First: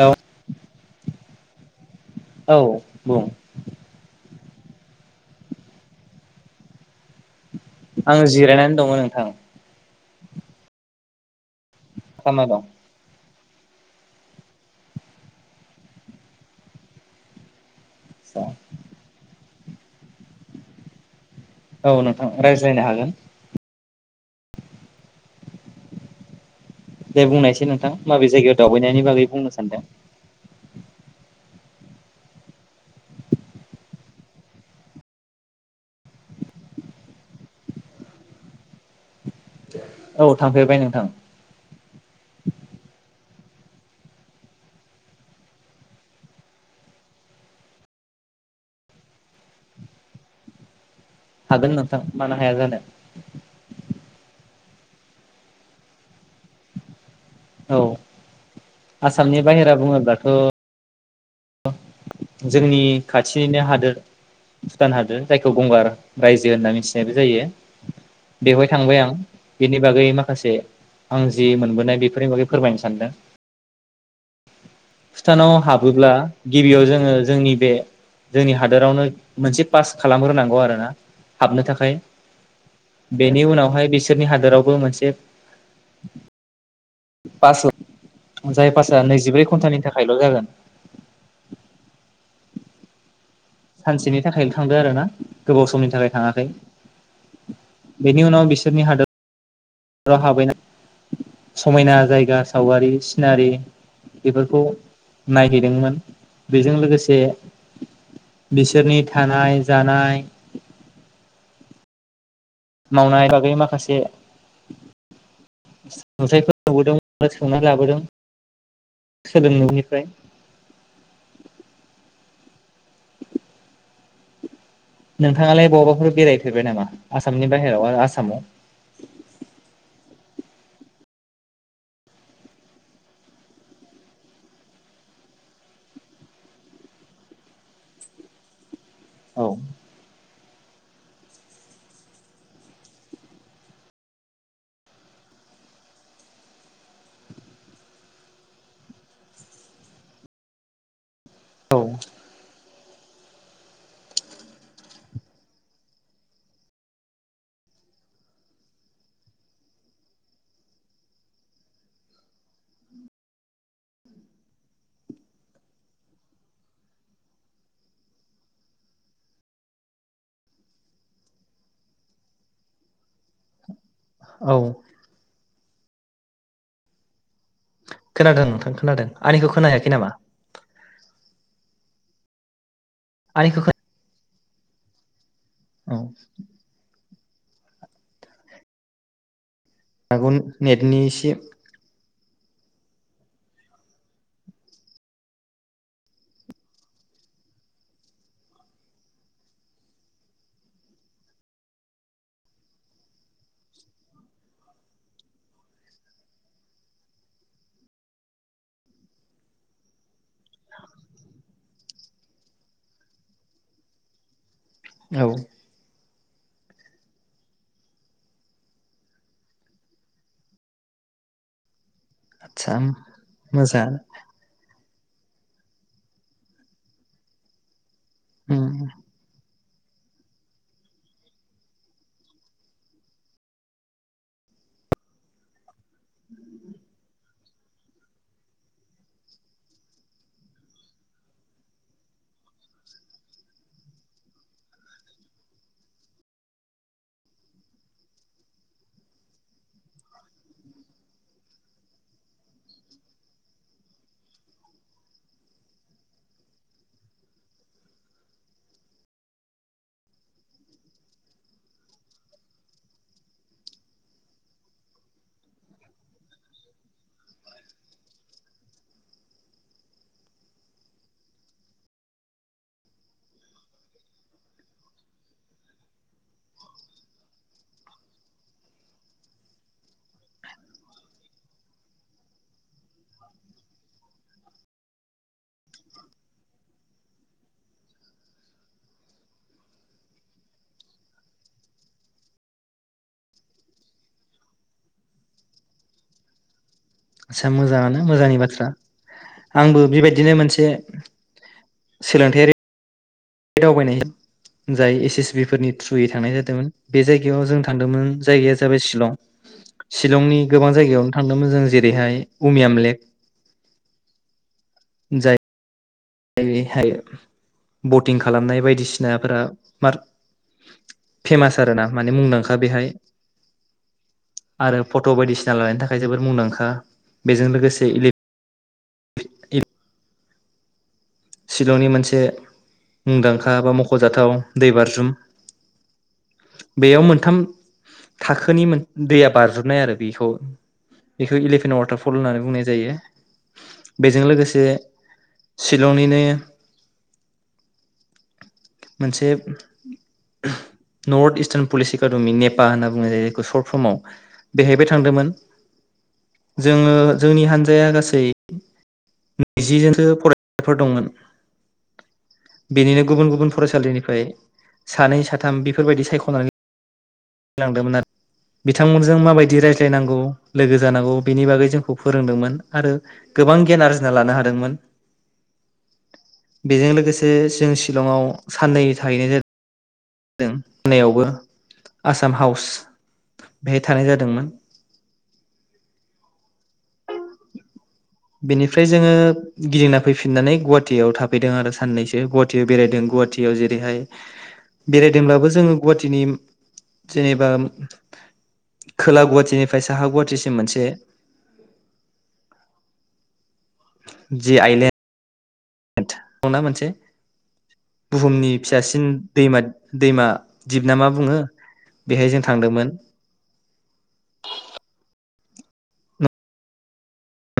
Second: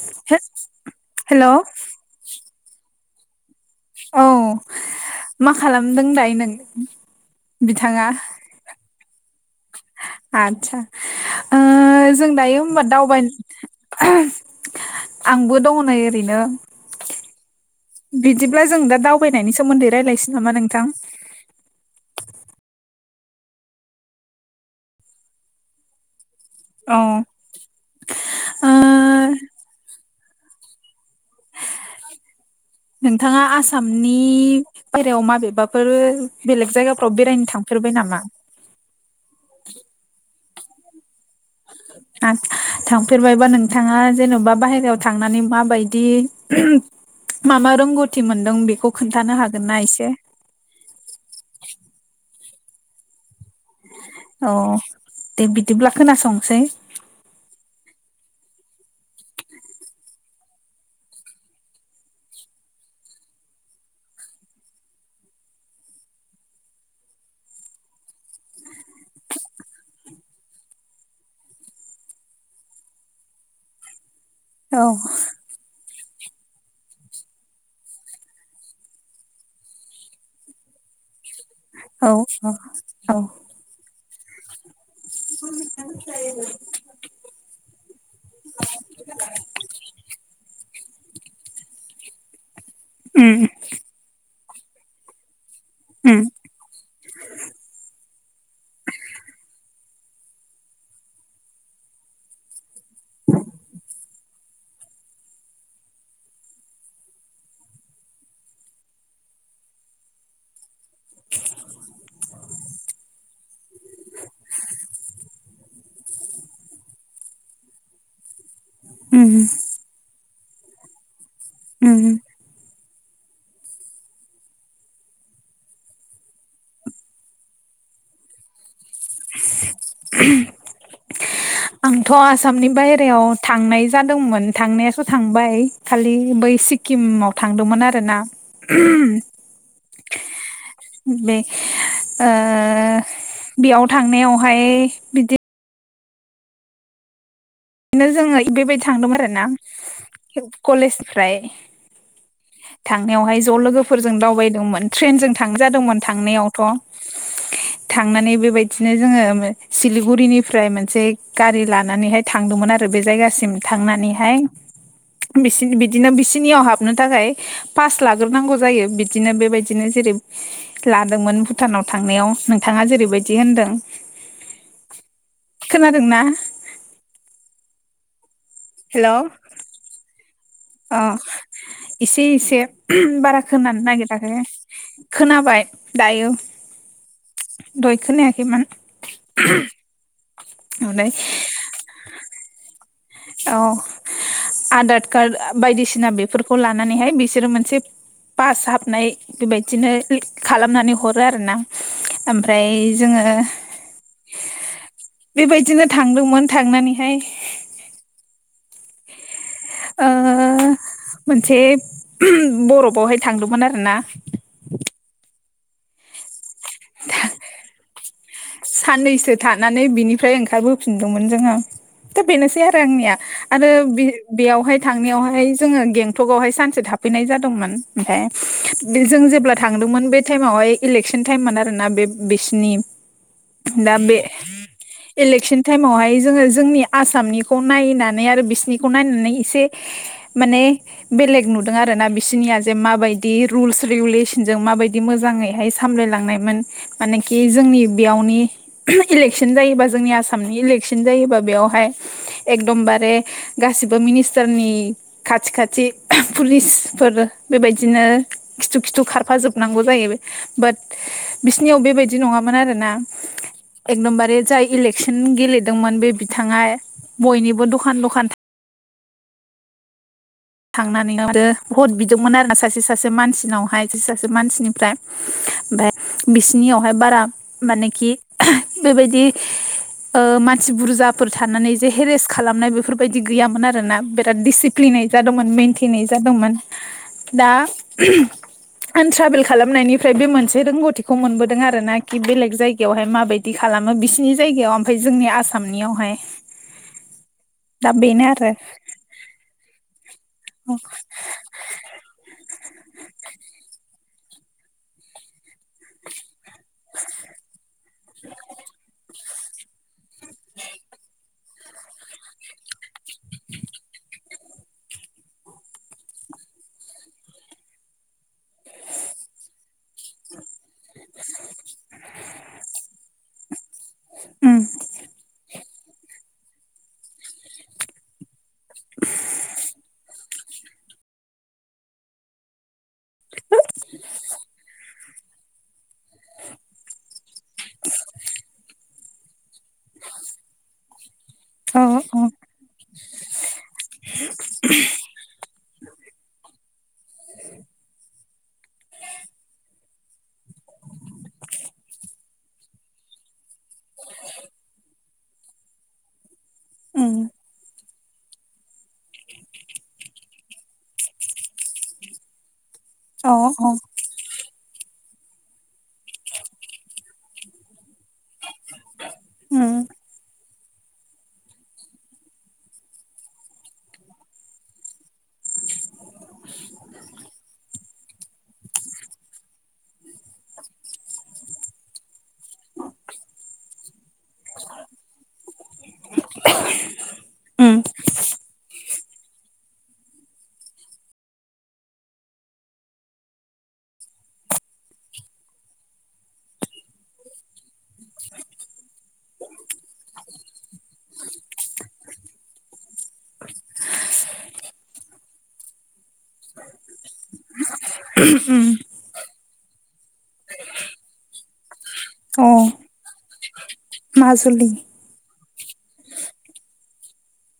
Hello hello. औ बुं औ मा खालामदों दायो नों? आं जिरायनानै दङ नोंथां। आतसा ओ जों खामना दायो दं होमबा दावबाय आंबो दङ नै ओरैनो बिदिब्ला जों दा दावबायनायनि सो सोमोनदै रायलायनोसै नामा नोंथां? औ नोंथां रायज्लायनो हागोन। औ दे बुंनायसै नोंथां माबे जायगायाव ओ दावबायनायनि बागै बुंनो सानदों नोंथाङा आसामनि बायहेरायाव माबेबाफोर बेलेग जायगाफोराव बेरायनो थांफेरबाय नामा? औ थांफेरबाय नोंथां। आ थांफेरबायबा नोंथाङा जेन'बा बाहेरायाव थांनानै माबायदि मा मा रोंगौथि मोनदों बेखौ खोनथानो हागोनना एसे हागोन नोंथां मानो हाया जानो। अ दे बिदिब्ला खोनासंसै औ आसामनि बाहेरा बुङोब्लाथ' जोंनि खाथिनिनो हादोर भुटान हादोर जायखौ गंगार रायजो होनना मिथिनायबो जायो बेवहाय थांबाय आं बेनि बागै माखासे आं जि मोनबोनाय बेफोरनि बागै फोरमायनो सानदों। औ भुथानाव हाबोब्ला गिबियाव जोङो जोंनि बे जोंनि हादोरावनो मोनसे पास खालामग्रोनांगौ आरोना हाबनो थाखाय औ औ औ बेनि उनावहाय बिस बिसोरनि हादरावबो मोनसे [unintelligible] पास जाय पासआ नैजिब्रै घन्टानि थाखायल' जागोन। उम सानसेनि थाखायल' थांदो आरो ना। गोबाव समनि थाखाय उम थाङाखै बेनि उनाव बिसोरनि हादोर व हाबैनाय समायना जायगा सावगारि सिनारि बेफोरखौ नायहैदोंमोन बेजों लोगोसे बिसोरनि थानाय जानाय। मावनाय बागै माखासे नुथायफोर नुबोदों बा सोंनानै लाबोदों। उम सोलोंनायनिफ्राय उम [inaudible] नोंथाङालाय बहावबाफोर बेरायफेरबाय नामा आसामनि बाहेरायाव आसामाव? [unintelligible] आंथ' आसामनि बायेरायाव थांनाय जादोंमोन थांनायासो थांबाय खालि बै सिक्किमाव थांदोंमोन आरोना। औ बे ओ बेयाव थांनायावहाय बिदि बिदिनो जोङो बेबायदि थांदों आरो ना कलेज फ्राय औ थांनायावहाय ज' लोगोफोरजों दावबायदोंमोन ट्रेनजों थांजादोंमोन थांनायावथ' थांनानै बेबायदिनो जोङो सिलिगुरिनिफ्राय मोनसे गारि लानानैहाय थांदोंमोन आरो बे जायगासिम थांनानैहाय बिसि बिदिनो बिसिनियाव हाबनो थाखाय पास लाग्रोनांगौ जायो बिदिनो बेबायदिनो जेरै लादोंमोन भुटानाव थांनायाव नोंथाङा जेरैबायदि होनदों। औ खोनादोंना? खोनादों। आं खोनादों हेलौ आंनिखौ खोनाय हायाखै नामा? अ इसे एसे बारा आंनिखौ खोनानो खोना नागिराखै। [inaudible] खोनाबाय औ दायो। दहाय खोनायखै मोन। आगुन नेटनि इसे औ आधाद कार्ड बायदिसिना बेफोरखौ लानानैहाय बिसोरो मोनसे पास हाबनाय बेबायदिनो खालामनानै हरो आरो ना ओमफ्राय जोङो बेबायदिनो थांदोंमोन थांनानैहाय ओ मोनसे बरफावहाय थांदोंमोन आरोना। औ [inaudible] साननैसो थानानै बिनिफ्राय ओंखारबोफिनदोंमोन जोङो। दा बेनोसै आदसा आरो आंनिया आरो मोजां बे बेयावहाय थांनायावहाय जोङो गेंटकआवहाय सानसे थाफैनाय जादोंमोन। ओमफाय उम बे जों जेब्ला थांदोंमोन बे टाइमावहाय इलेकसन टाइममोन आरोना बे बिसिनि। दा बे इलशन टाइमावहाय जोङो जोंनि आसामनि ख' नायनानै आरो बिसिनिखौ नायनानै इसे माने बेलेग नुदों आरोना बिसिनिया जे माबादि रुलस रेगुलेसन माबादि मोजाङै सामलाय लांनाय मोनेखि जोंनि बेयाव नि इलेकसन जायोबा जोंनि आसामनि इलेकसन जायोबा बेयावहाय एकदमबारे गासिबो मिनिस्टारनि खाथि खाथि पुलिसफोर बेबायदिनो खिथु खिथु खारफाजोबनांगौ जायो। बाट बिसिनियाव बेबायदि नङामोन आरोना। एकदमबारे जाय इलेकसन गेलेदोंमोन बे बिथाङा बयनिबो दखान दखान थांनानै [unintelligible] भट बिदोंमोन आरोना सासे सासे मानसिनावहाय सासे सासे मानसिनिफ्राय ओमाय बिसिनियावहाय बारा मानेखि बेबायदि ओ मानसि बुरजाफोर थानानै जे हेरेस खालामनाय बेफोरबायदि गैयामोन आरोना बिराद डिसिप्लिनै जादोंमोन मेनथेनै जादोंमोन दा आं ट्रभेल खालामनायनिफ्राय बे मोनसे रोंगथिखौ मोनबोदों आरो ना कि बेलेग जायगायावहाय माबायदि खालामो बिसिनि जायगायाव ओमफ्राय जोंनि आसामनि यावहाय। आस्सा मोजाङानो मोजांनि बाथ्रा। आंबो बेबायदिनो मोनसे सोलोंथायारि बे दावबाय जाय एस एस बि फोरनि थ्रुयै थांनाय जादोंमोन बे जायगायाव जों थांदोंमोन जायगाया जाबाय शिलं। शिलंनि गोबां जायगायावनो थांदोंमोन जों जेरैहाय उमियाम लेक [inaudible] जाय जेरैहाय बटिं खालामनाय बायदिसिनाफोरा मार फेमास आरो ना माने मुंदांखा बेहाय उम आरो फट' बायदिसिना लानायनि था खाय जोबोर मुंदांखा बेजों लोगोसे इलिफ [inaudible] इ शिलंनि मोनसे मुंदांखा बा मख'जाथाव दै बारज्रुम बेयाव मोनथाम थाखोनि मोन दैया बारज्रुमनाय आरो बेखौ बेखौ अ इलिभेन वाटारफल होननानै बुंनाय जायो बेजों लोगोसे सिट [unintelligible] मोनसे नर्थ इस्टार्न पुलिस एकाडेमि नेपा होनना बुङो जायो जायखौ सर्ट र्पमयाव बेहायबो थांदोंमोन जोङो उम जोंनि हानजाया गासै दै नैजिजोनसो फरायसाफोर दंमोन बेनिनो अ गुबुन गुबुन फरायसालिनिफ्राय सानै साथाम बेफोरबायदि सायख'नानै लांदोंमोन आरो बिथांमोनजों माबायदि उम रायज्लायनांगौ लोगो जानांगौ बिनि बागै जोंखौ फोरोंदोंमोन आरो गोबां गियान आरजिना लानो हादोंमोन बेजों लोगोसे जों शि शिलंआव साननै थाहैनाय जादों जादों [unintelligible] नायावबो आसाम हाउस बेहाय थानाय जादोंमोन [inaudible] ओम बेनिफ्राय जोङो गिदिंना फैफिननानै गुवाहाटियाव थाफैदों आरो साननैसो गुवाहाटियाव बेरायदों गुवाहाटियाव जेरैहाय बेरायदोंब्लाबो जोङो गुवाहाटीनि जेनेबा खोला गुवाहाटीनिफ्राय साहा गुवाहाटीसिम मोनसे जे आइलेन्ड दंना मोनसे बुहुमनि उम फिसासिन दैमा दैमा दिप ना मा बुङो बेहाय जों अ थांदोंमोन माजुलि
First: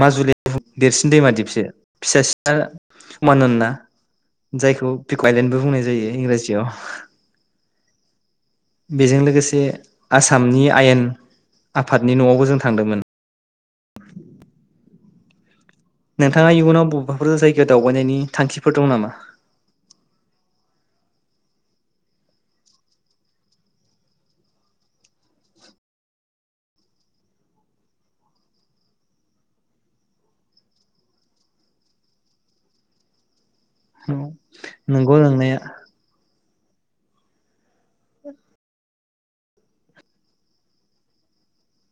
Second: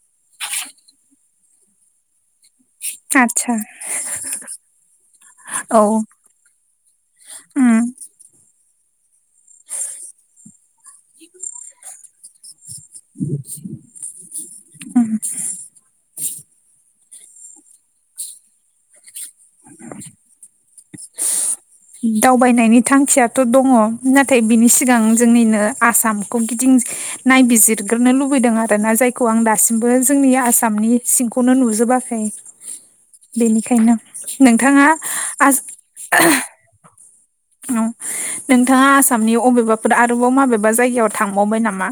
माजुलिया देरसिन दैमा दिपसो फिसा सिना आतसा मानान्ना [unintelligible] जायखौ बिकइलेण्डबो [unintelligible] औ बुंनाय जायो इंराजियाव उम बेजों लोगोसे आसामनि आयेन आफादनि न'आवबो जों थांदोंमोन [unintelligible] ओम नोंथाङा इयुनाव ब'बाफोर जायगायाव दावबायनायनि थांखिफोर दं नामा? दावबायनायनि थांखियाथ' दङ नाथाय बिनि सिगां जोंनिनो आसामखौ गिदिं नायबिजिरग्रोनो लुबैदों आरोना जायखौ आं दासिमबो जोंनि आसामनि सिंखौनो नुजोबाखै बेनिखायनो नोंथाङा नंगौ नंनाया आज औ नोंथाङा आस सामनि अबेबाफोर आरोबाव माबेबा जायगायाव थांबावबाय नामा?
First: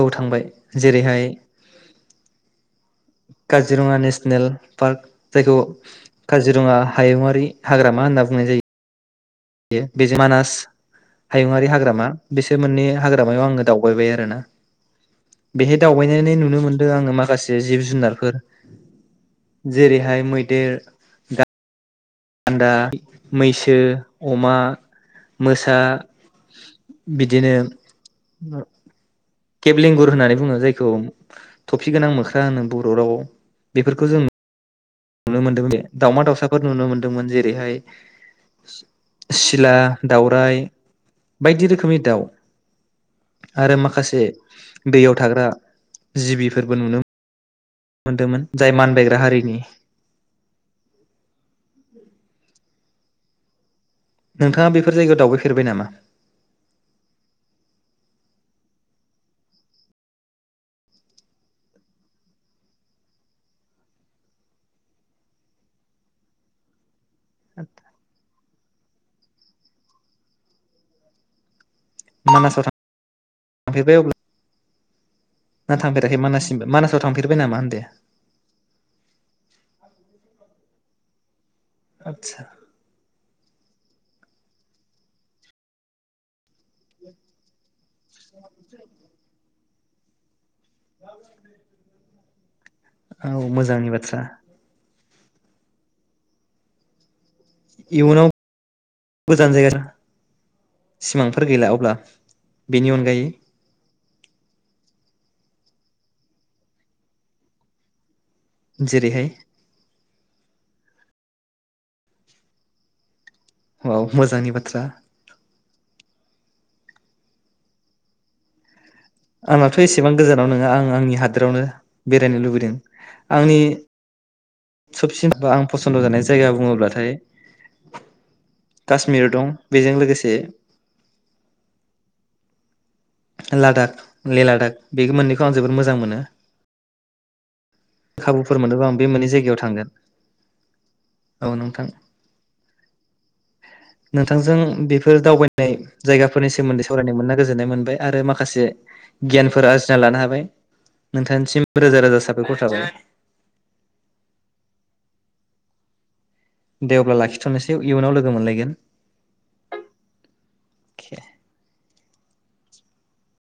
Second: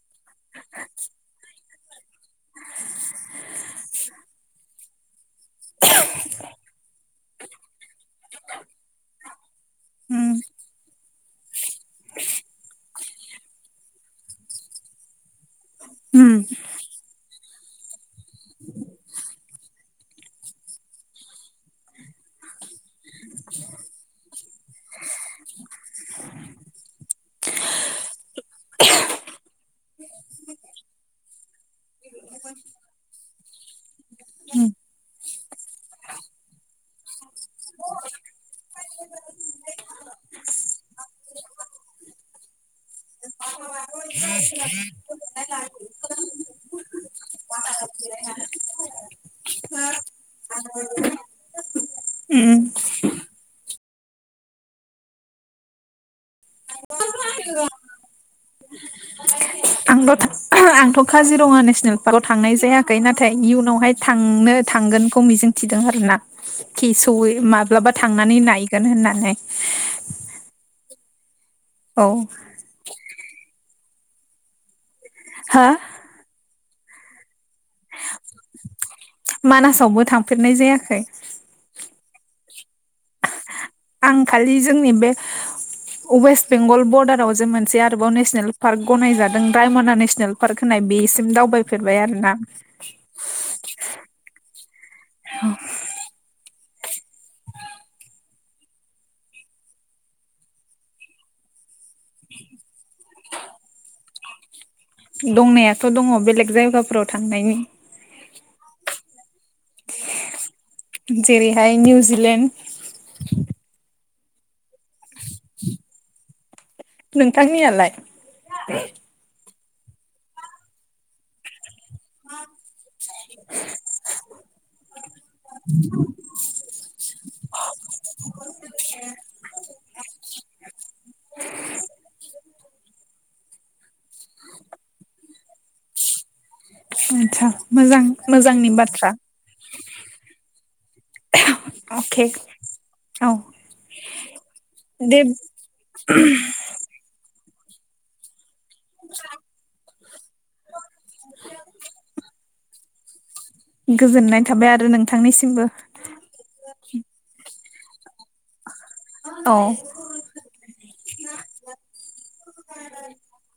औ थांबाय जेरैहाय काजिरङा नेसनेल पार्क जायखौ काजिरङा हायुङारि हाग्रामा होनना बुंनाय जायो। बेजों उम मानास हायुङारि हाग्रामा बिसोर मोननै हाग्रामायाव आङो दावबायबाय आरोना बेहाय उम दावबायनानै नुनो मोनदों आङो माखासे जिब जुनारफोर जेरैहाय मैदेर गा गान्दा मैसो अमा मोसा बिदिनो केेब लेंगुर होननानै बुङो जायखौ थफि गोनां मोख्रा होनो बर' राव बेफोरखौ जों उम नुनो मोनदों दे दावमा दावसाफोर नुनो मोनदोंमोन जेरैहाय सिला दाउराइ बायदि रोखोमनि दाउ आरो माखासे दैयाव थाग्रा जिबिफोरबो नुनो मोनदोंमोन जाय मानबायग्रा हारिनि उम नोंथाङा बेफोर जायगायाव दावबायफेरबाय नामा? आंथ' थां आंथ' काजिरङा नेसनेल पार्कआव थांनाय जायाखै नाथाय इयुनावहाय थांनो थांगोनखौ मिजिंथिदों आरो ना खि सौयै माब्लाबा थांनानै नायगोन होननानै। औ फेरबाय अब्ला हो ना थांफेराखै मानास मानासाव थांफेरबाय नामा होनदो मानासावबो थांफेरनाय जाया खै आदसा आं खालि जोंनि बे अवेस्ट बेंगल बरडाराव जे मोनसे आरोबाव नेसनेल पार्क गनायजादों रायमना नेसनेल पार्क होननाय बेसिम दावबायफेरबाय आरोना। [inaudible] औ मोजांनि बाथ्रा औ इयुनाव गोजान जायगा [inaudible] सिमांफोर गैला अब्ला बेनि अनगायै? दंनायाथ' दङ बेलेग जायगाफोराव थांनायनि जेरैहाय जेरैहाय निउजिलेणड औ मोजांनि बाथ्रा नोंथांनियालाय? आंनाथ' एसेबां गोजानाव नङा आं आंनि हादोरावनो बेरायनो लुबैदों आंनि सबसिन बा आं फसन्द जानाय जायगा बुङोब्लाथाय काश्मीर दं बेजों लोगोसे लादाख ले लादाख बे मोननैखौ आं जोबोद मोजां मोनो। आदसा मोजां खाबुफोर मोजांनि मोनोबा आं बे बाथ्रा मोननै जायगायाव थांगोन औ नोंथां अके औ नोंथांजों बेफोर दे दावबायनाय जायगाफोरनि सोमोन्दै सावरायनो मोनना गोजोननाय मोनबाय। आरो माखासे गियानफोर आरजिना लानो हाबाय नोंथांसिम रोजा रोजा साबायखर औ गोजोननाय थाबाय आरो नोंथांनिसिमबो दे अब्ला लाखिथ'नोसै इयुनाव लोगो मोनलायगोन। औ [unintelligible]